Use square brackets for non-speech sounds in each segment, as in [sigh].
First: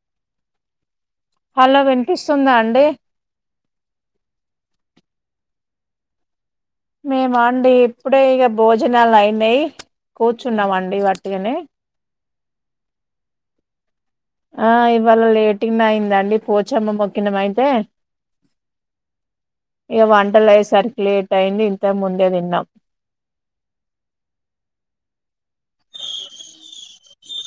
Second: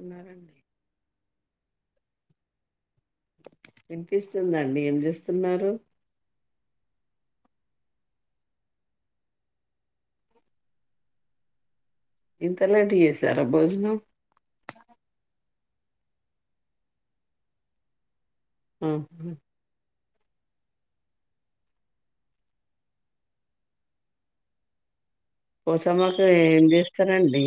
ఉన్నారండి హలో వినిపిస్తుందా అండి వినిపిస్తుందండి ఏం చేస్తున్నారు మేమ అండి ఇప్పుడే ఇగా భోజనాలు అయినాయి కూర్చున్నామండి వట్టిగనే ఇంత లేట్ చేసారా భోజనం ఆ ఇవాళ లేట్గానే అయిందండి పోచమ్మ మొక్కినము అయితే ఉ హు ఇగ వంటలు అయ్యే సరికి లేట్ అయింది ఇంతముందే తిన్నాం పోచమ్మకు ఏం చేస్తారండి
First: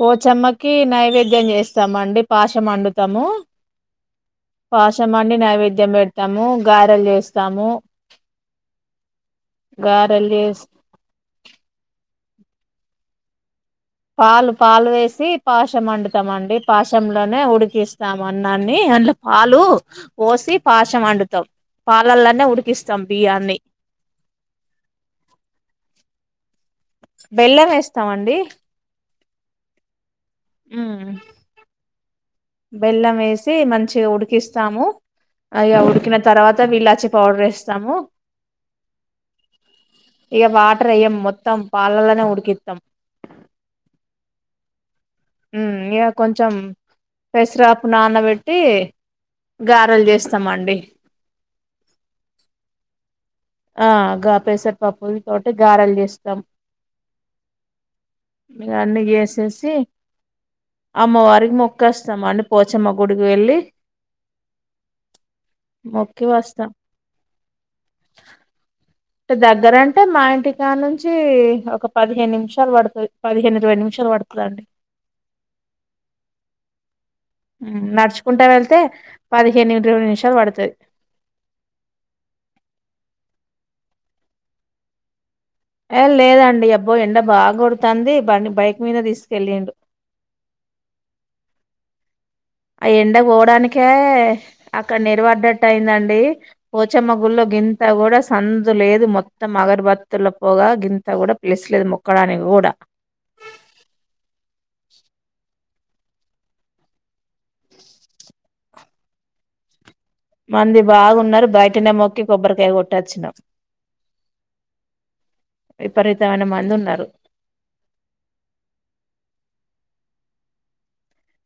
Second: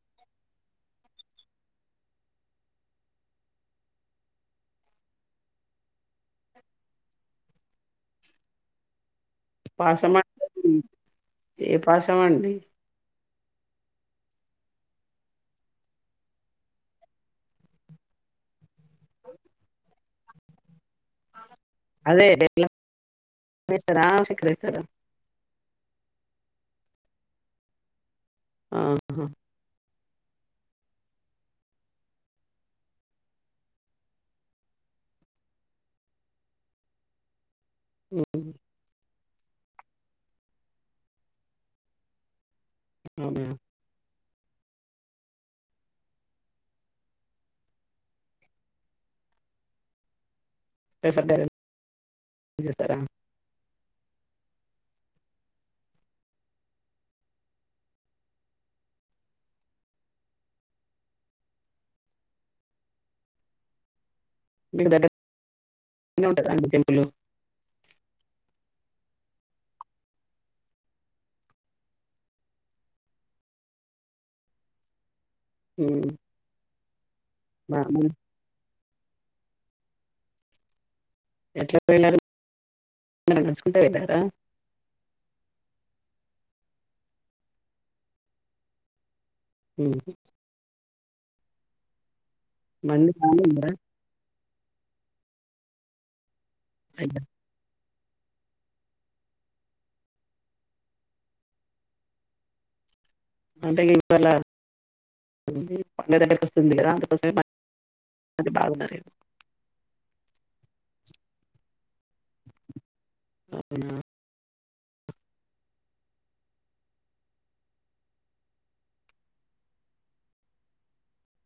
పోచమ్మకి నైవేద్యం చేస్తమండి పాశం వండుతాము పాశం వండి నైవేద్యం పెడతాము గారెలు చేస్తాము పాశం గారెలు చేస్ తమండి పాలు పాలు వేసి పాశం అండుతామాండి పాశంలోనే ఉడికిస్తాం అన్నాన్ని అన్ల పాలు ఓసి పాశం వండుతాం అదే పాలల్లనే బెల్లం ఉడికిస్తాం బియ్యాన్ని వేస్తారా చక్కెర వేస్తారా బెల్లం వేస్తామండి అండి ఉహు ఉ బెల్లం వేసి మంచిగా ఉడికిస్తాము అ ఇగఉడికిన తర్వాత వీలాచి పౌడర్ ఏస్ ఉ ఇగ వాటర్ ఏయం మొత్తం పాలల్లా నే ఉడ్కిత్ ఉ ఇగ కొంచెం పెసరాపు నానబెట్టి గారెలు చేస్తు పెసర గారెలు చేస్తరా ఆ గా పెసర పప్పు తోటి గారెలు చేస్తాం ఇవన్నీ చేసేసి అమ్మవారికి మొక్కస్తం అండి పోచమ్మ గుడికి వెళ్ళి మీకు మొక్కి దగ్గర్నే ఉంటద వస్తాం అండి టెంపులు దగ్గరంటే మా ఇంటికానుంచి ఒక పదిహేను నిమిషాలు పడుతది పదిహేను ఇరవై నిమిషాలు పడుతదండి హు నడుచుకుంటా వెళ్తే పదిహేను ఇరవై నిమిషాలు పడుతది ఎట్లా వెళ్లారం మీరు నడుసుకుంటా వెళ్ళారా ఏ లేదండి అబ్బో ఎండ బాగ కొడుతంది బండి బైక్ మీద తీసు కెళ్ళిండు ఉమ్. ఆ మంది ఎండ బానే ఉన్నారా పోవడానికే అక్కడ నేరివడ్డట్టు అయిందండి పోచమ్మ అయ్యా. గుల్లో గిం ఇంత కూడా సందు లేదు మొత్తం అగర్బత్తుల పోగా గింత కూడా ప్లేస్లేదు మొక్కడానికి కూడా అంటే ఇవాళ పండగ దగ్గకి వస్తుంది కదా అందుకోసమ అ బాగుదరలేదు మంది బాగున్నారు బయటనే మొక్క కొబ్బరికాయ కొట్టొచ్చినాం అవునా విపరీతమైన మంది ఉన్నారు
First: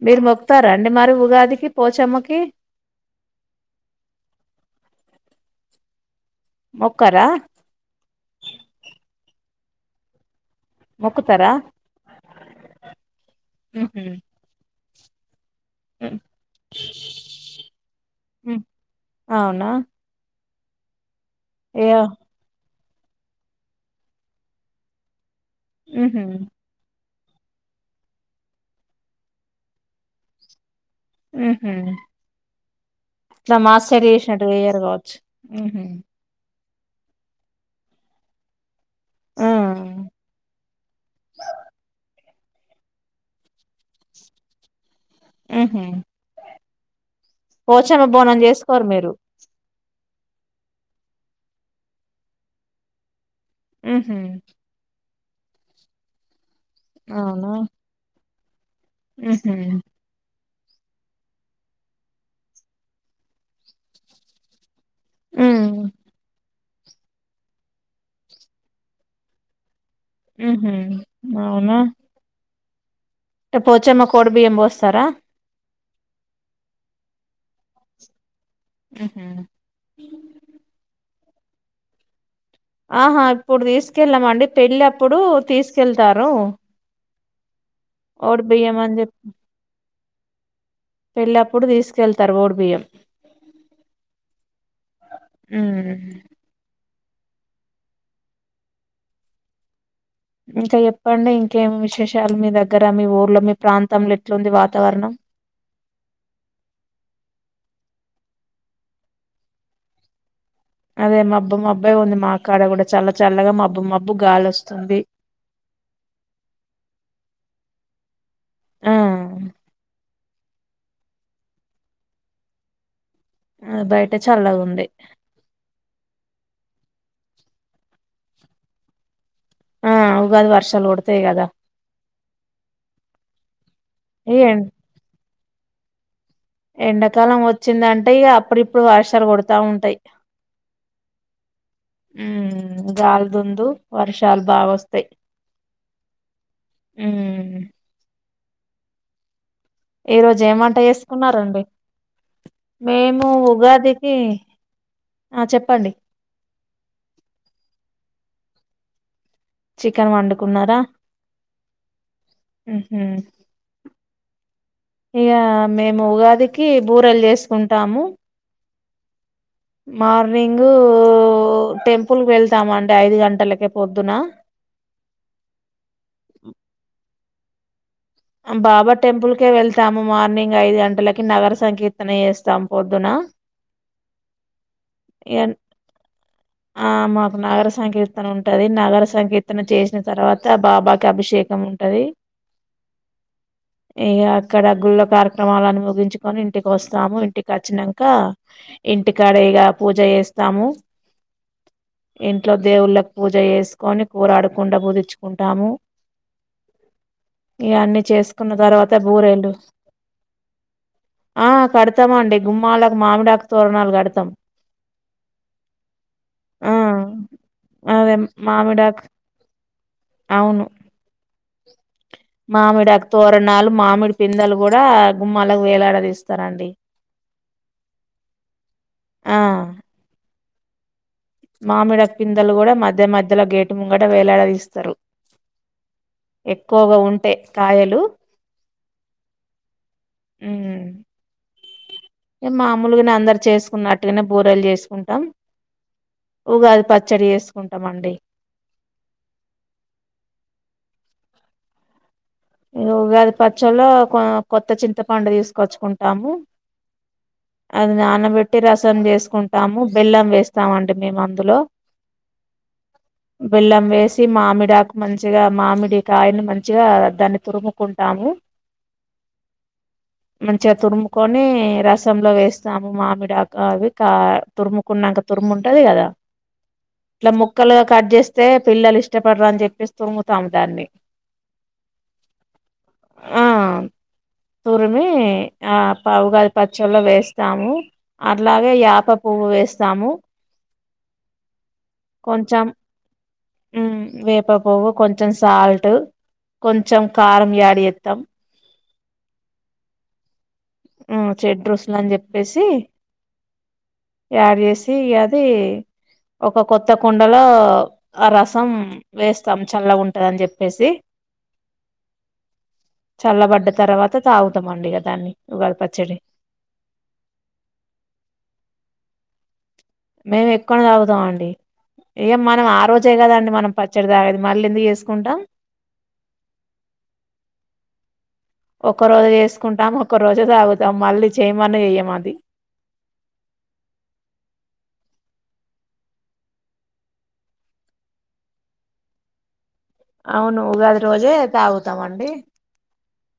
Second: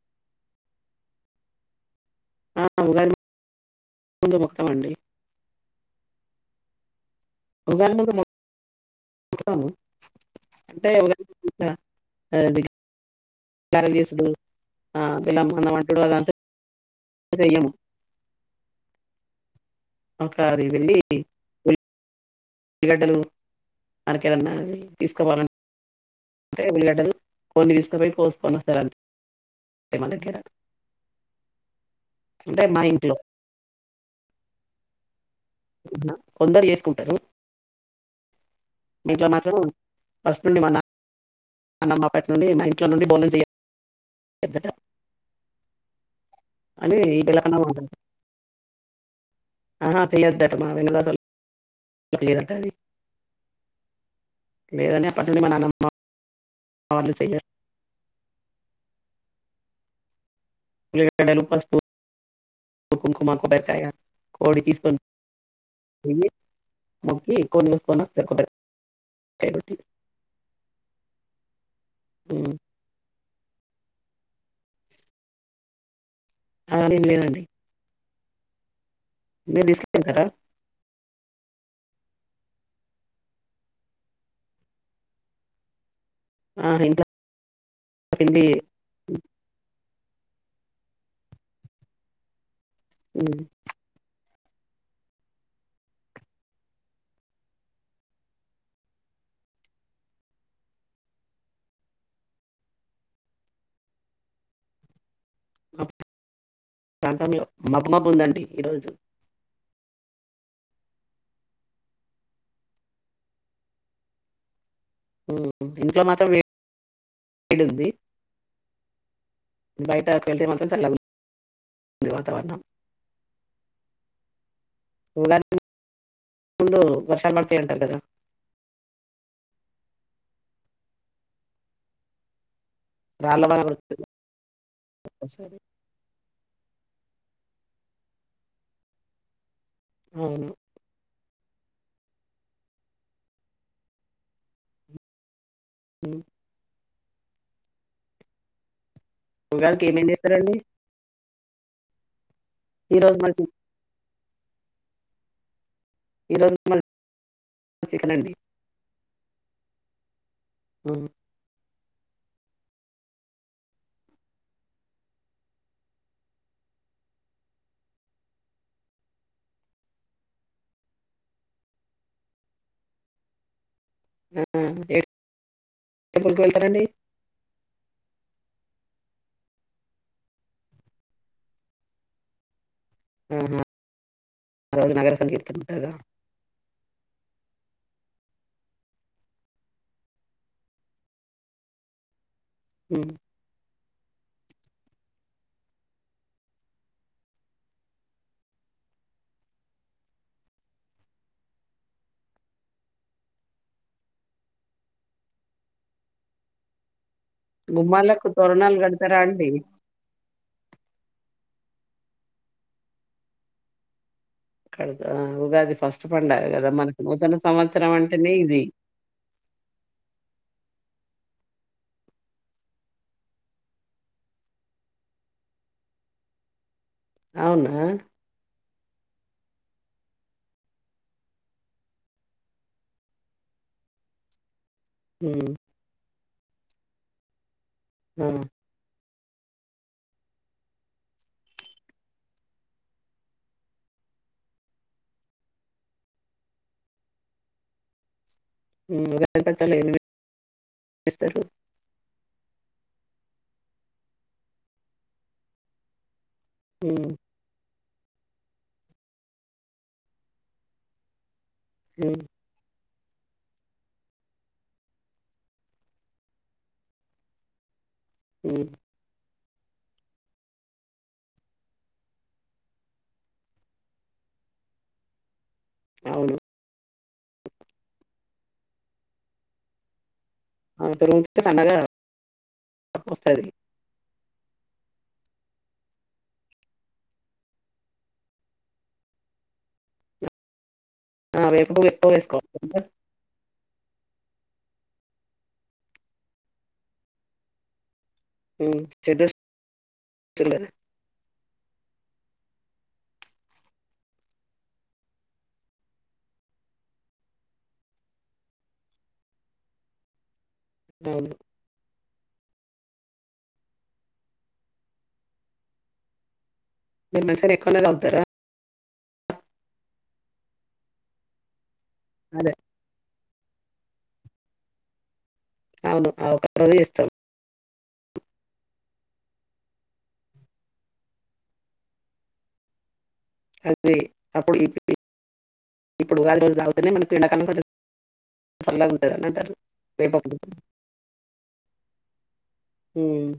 మీరు మొక్తారాండి మరి ఉగాదికి పోచమ్మకి ఆ ఉగాది ముందు మొక్కుతం అండి మొక్కరా ఒకేవేళ మేము మొక్కుతాము అంటే మొక్కుతారా ఉహు తీసుడు ఆ బెల్లం అన్నం అండుడు అదంతా చెయ్యము అవునా ఓకే సరి వెళ్ళి ఏయా ఎలిగడ్డలు మనకేదాన్నా తీసుకోవాలని ఉహు అంటే విల్లాటల్ కొన్ని తీసుకుపోయే పో ఫన్స్తారు అ మ గరా ఆహ అంటే మ ఇం ఇట్లా మా సైడు చేసినట్టు చెయ్యరు కావచ్చు మ్మ్ హ్మ్మ్ కుంటరు మీట్లో ఆ మాత్రం వస్తుండి మన్న అన్నమ్మ పటి నుండి మా ఇంట్లో నుండి బోనం చేయద్దట ఆహ అదే పోచమ బోనం చేసుకో కోర్ మీరు ఫడట్టమా పట ఆహమ్ పట్టడి మననమ్ అవునా ఆహ పసుపు కుంకుమ అంత ఒకటి తీసుకొని ఉ ఏ ముగ్కి ఎక్కువన్సుకోన్నారుబట్టి మ్మ్ హ్మ్మ్ అవును మ్మ్ పోచ్చమ్మ కోడ బియ్యం పోస్తారా ఆ లేదండి ఉహు [inaudible] ఆహా ఇప్పుడు తీసుకెళ్ళమండి పెళ్లప్పుడు తీసుకెళ్ తారు ఆ ఇంట్లో ఓడు కింది బియ్యం అన్ జెప్పి పెళ్ళప్పుడు తీసుకెళ్తారు వోడు బియ్యం మ్మ్ మ్మ్ ఇంకా చెప్పండి ఇంకేమి విశేషాలు మీ దగ్గర మీ ఊర్లో మీ ప్రాంతంలో ఎట్లుంది వాతావరణం ప్రాంతంలో మబ్బు మబ్బు ఉందండి ఈరోజు అదే మబ్బు మబ్బె ఉంది మా కాడ కూడా చల్ల చల్లగా మబ్బు మబ్బు గాలి వస్ ఇంట్లో మాత్రం వే డుంది ఆ! బయట వెళ్తే మాత్రం చల్లగు ది వాతావరణం అ బయట చల్లగుంది ఉగాది ముందు వర్షాలు పడతాయంట కదా ఆ ఉగాది వర్షాలు పడతాయ్ గద రాళ వాన [unintelligible] వస్తది ఎండాకాలం వచ్చిందంటే ఇగ అప్పుడు ఇప్పుడు వర్షాలు పడుత్ తా ఉంటాయి అవును మ్ గాలిదుందు వర్షాలు బాగొస్తయ్ మ్మ్ ఉమ్ ఉగాదికి ఏమేం చేస్తరండి కున్నారండి రోజు మేము మరి చి- ఉగాది ఏ ఆ చెప్పండి ఈ రోజు మాద్ చికెన్ అండి చికెన్ వండు కున్నారా ఉమ్. మ్మ్ హ్మ్ ఇగ మేము ఉగాదికి బూరెలు చేసుకుంటాము. మార్నింగ్ టెంపుల్ కు వెళ్తామండి ఐదు గంటలకి ఆ [unintelligible] వెళ్తారండి బాబా టెంపుల్కే వెళ్తాము మార్నింగ్ ఐదు గంటలకి నగర సంకీర్తన చేస్తాం పొద్దున ఆహా రోజు నగర ఇగ సంకీర్తన ఉంటాదా ఆ మాకు నగర సంకీర్తన ఉంటది నగర సంకీర్తన చేసిన తర్వాత బాబాకి అభిషేకం ఉంటది. హ్మ్ ఇక అక్కడగ్గుల్లో కార్యక్రమాలను ముగించుకొని ఇంటికి వస్తాము ఇంటికి వచ్చినాంక ఇంటికాడ ఇక పూజ చేస్తాము. ఇంట్లో దేవుళ్ళకి పూజ చేసుకొని కూరాడుకుండా పూధిచ్చుకుంటాము. ఇవన్నీ గుమ్మాలకు చేసుకున్న తోరణాలు తర్వాత కడతారా అండి బూరెలు ఆ కడతామా అండి గుమ్మాలకు మామిడాకు తోరణాలు కడతాం అక్కడ ఉగాది ఫస్ట్ పండుగా కదా ఆ మనకి నూతన సంవత్సరం అదే అంటేనే ఇది మామిడాకు మామిడి అ తోరణాలు మామిడి పిందలు కూడా గుమ్మాలకు వేలాడదిస్తారండి అవునా ఆ మామిడ పిందలు కూడా మధ్య మధ్యలో గేటు ముంగట వేలాడదిస్తారు మ్ ఎక్కువగా ఉంటే కాయలు ఆ మ్ ఏ మామూలుగానే అందరు చేసుకున్నట్టుగానే బూరెలు చేసుకుంటాం, ఉగాది పచ్చడి చేసుకుంటాం అండి. మ్ [unintelligible] ఉగాది పచ్చలో కొ కొత్త చింతపండు తీసుకొచ్చుకుంటాము, ఉమ్ అది నానబెట్టి రసన్ని వేసుకుంటాము, బెల్లం వేస్తామండి మేము అందులో మ్ బెల్లం వేసి మామిడాకు మంచిగా మామిడి కాయని మంచిగా దాన్ తురుము కుంటాము ఉమ్ మంచిగా తురుముకొని రసంలో వేస్తాము, మామిడాక అవి కా తురుముకున్నాక తురుము ట్టది కదా అవును ఇట్లా ముక్కలు కట్ చేస్తే పిల్లలు ఇష్టపడ్ర అని చెప్పేస్ [inaudible] పండగ ఆ తురిమి ఆ పా ఉగాది పచ్చడి ల వేస్తాము అట్లాగే యాప పువ్వు వేస్తాము ఆ వే [inaudible] ఊ వేప పువ్వు కొంచెం సల్ట్ కొంచెం కారం యాడు ఏత్తం [inaudible] ఊ చెడ్ రుసులు అని చెప్పేసి యాడ్ చేసి అది ఒక కొత్త కుండలో ఆ రసం వేస్తాం చల్ల గుంటంది అని చెప్ [inaudible] చల్లబడ్డ తర్వాత తాగుతమండి ఇగ దాన్ని ఉగాది పచ్చడి [inaudible] ఎక్కువనే తాగుతారా మేం ఎక్కువనే తాగుతాం అండి ఇగ అదే మనం ఆ రోజే కదన్ మనం పచ్చడి తాగేది మళ్ళీ ఎందుకు చేసుకుంటాం అవును ఆ ఒక్కరోజే చేస్తాం ఒక్కరోజే చేసుకుంటాం ఒక్క రోజే తాగుతాం మళ్ళీ చేయమన్నా చెయ్యం అది అది అప్పుడు ఇప్పుడు ఉగాది రోజు తాగుతేనే మనకు ఎండాకాలం కొంచెం చల్లగుంటది అన్నట్టు [inaudible] అవును ఉగాది రోజే తాగుతామండి ఉమ్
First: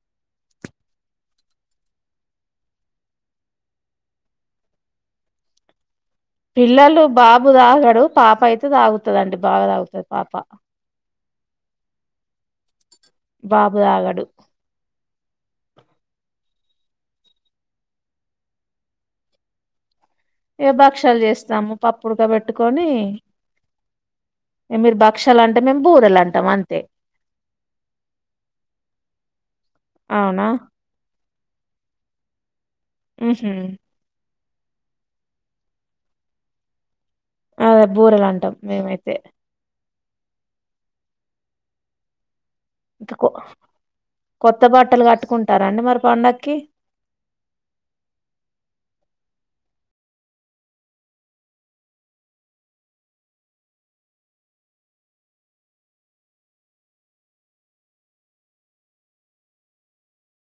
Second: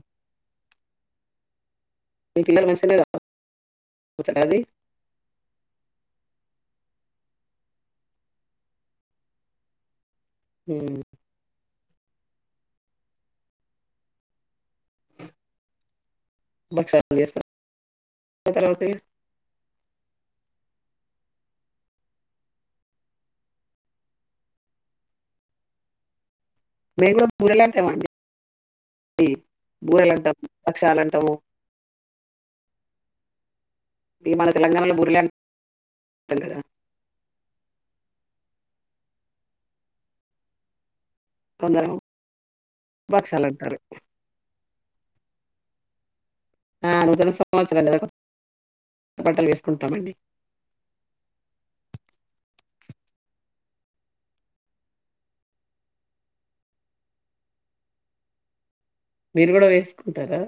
మీ పిల్లలు మంచిగానే [inaudible] పిల్లలు బాబు తాగడు పాప అయితే తాగుతందండి బాబ తాగుతది పాప హ్మ్. బాబు తాగాడు [unintelligible] ఏ భక్షలు చేస్తాము పప్పు ఉడుకా పెట్టుకొని, మీరు భక్షలు అంటే మేము బూరెలు అంటాం అం బెంగళూరు బూరెలు అంటామండి బూరెలు అవునా అంటాము పక్షాలు అంటాము మ్ హు తెలంగాణలో బూరెలు [unintelligible] అదే బూరెలు అంటాం మేమైతే [unintelligible] ఇ కొ భక్షాలు అంటారు. కొత్తపాట్ పట్టలు కట్టుకుంటార అండి మరి పండ హా ఒకటో సంవత్సరం బట్టలు వేసుకుంటమండి మీరు కుడా వేసుకుంటారా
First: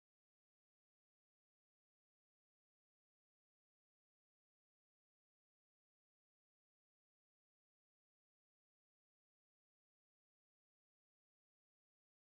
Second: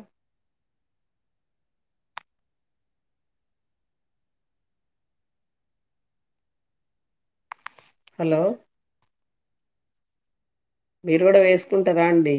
హలో మీరు కూడా వేసుకుంటారండి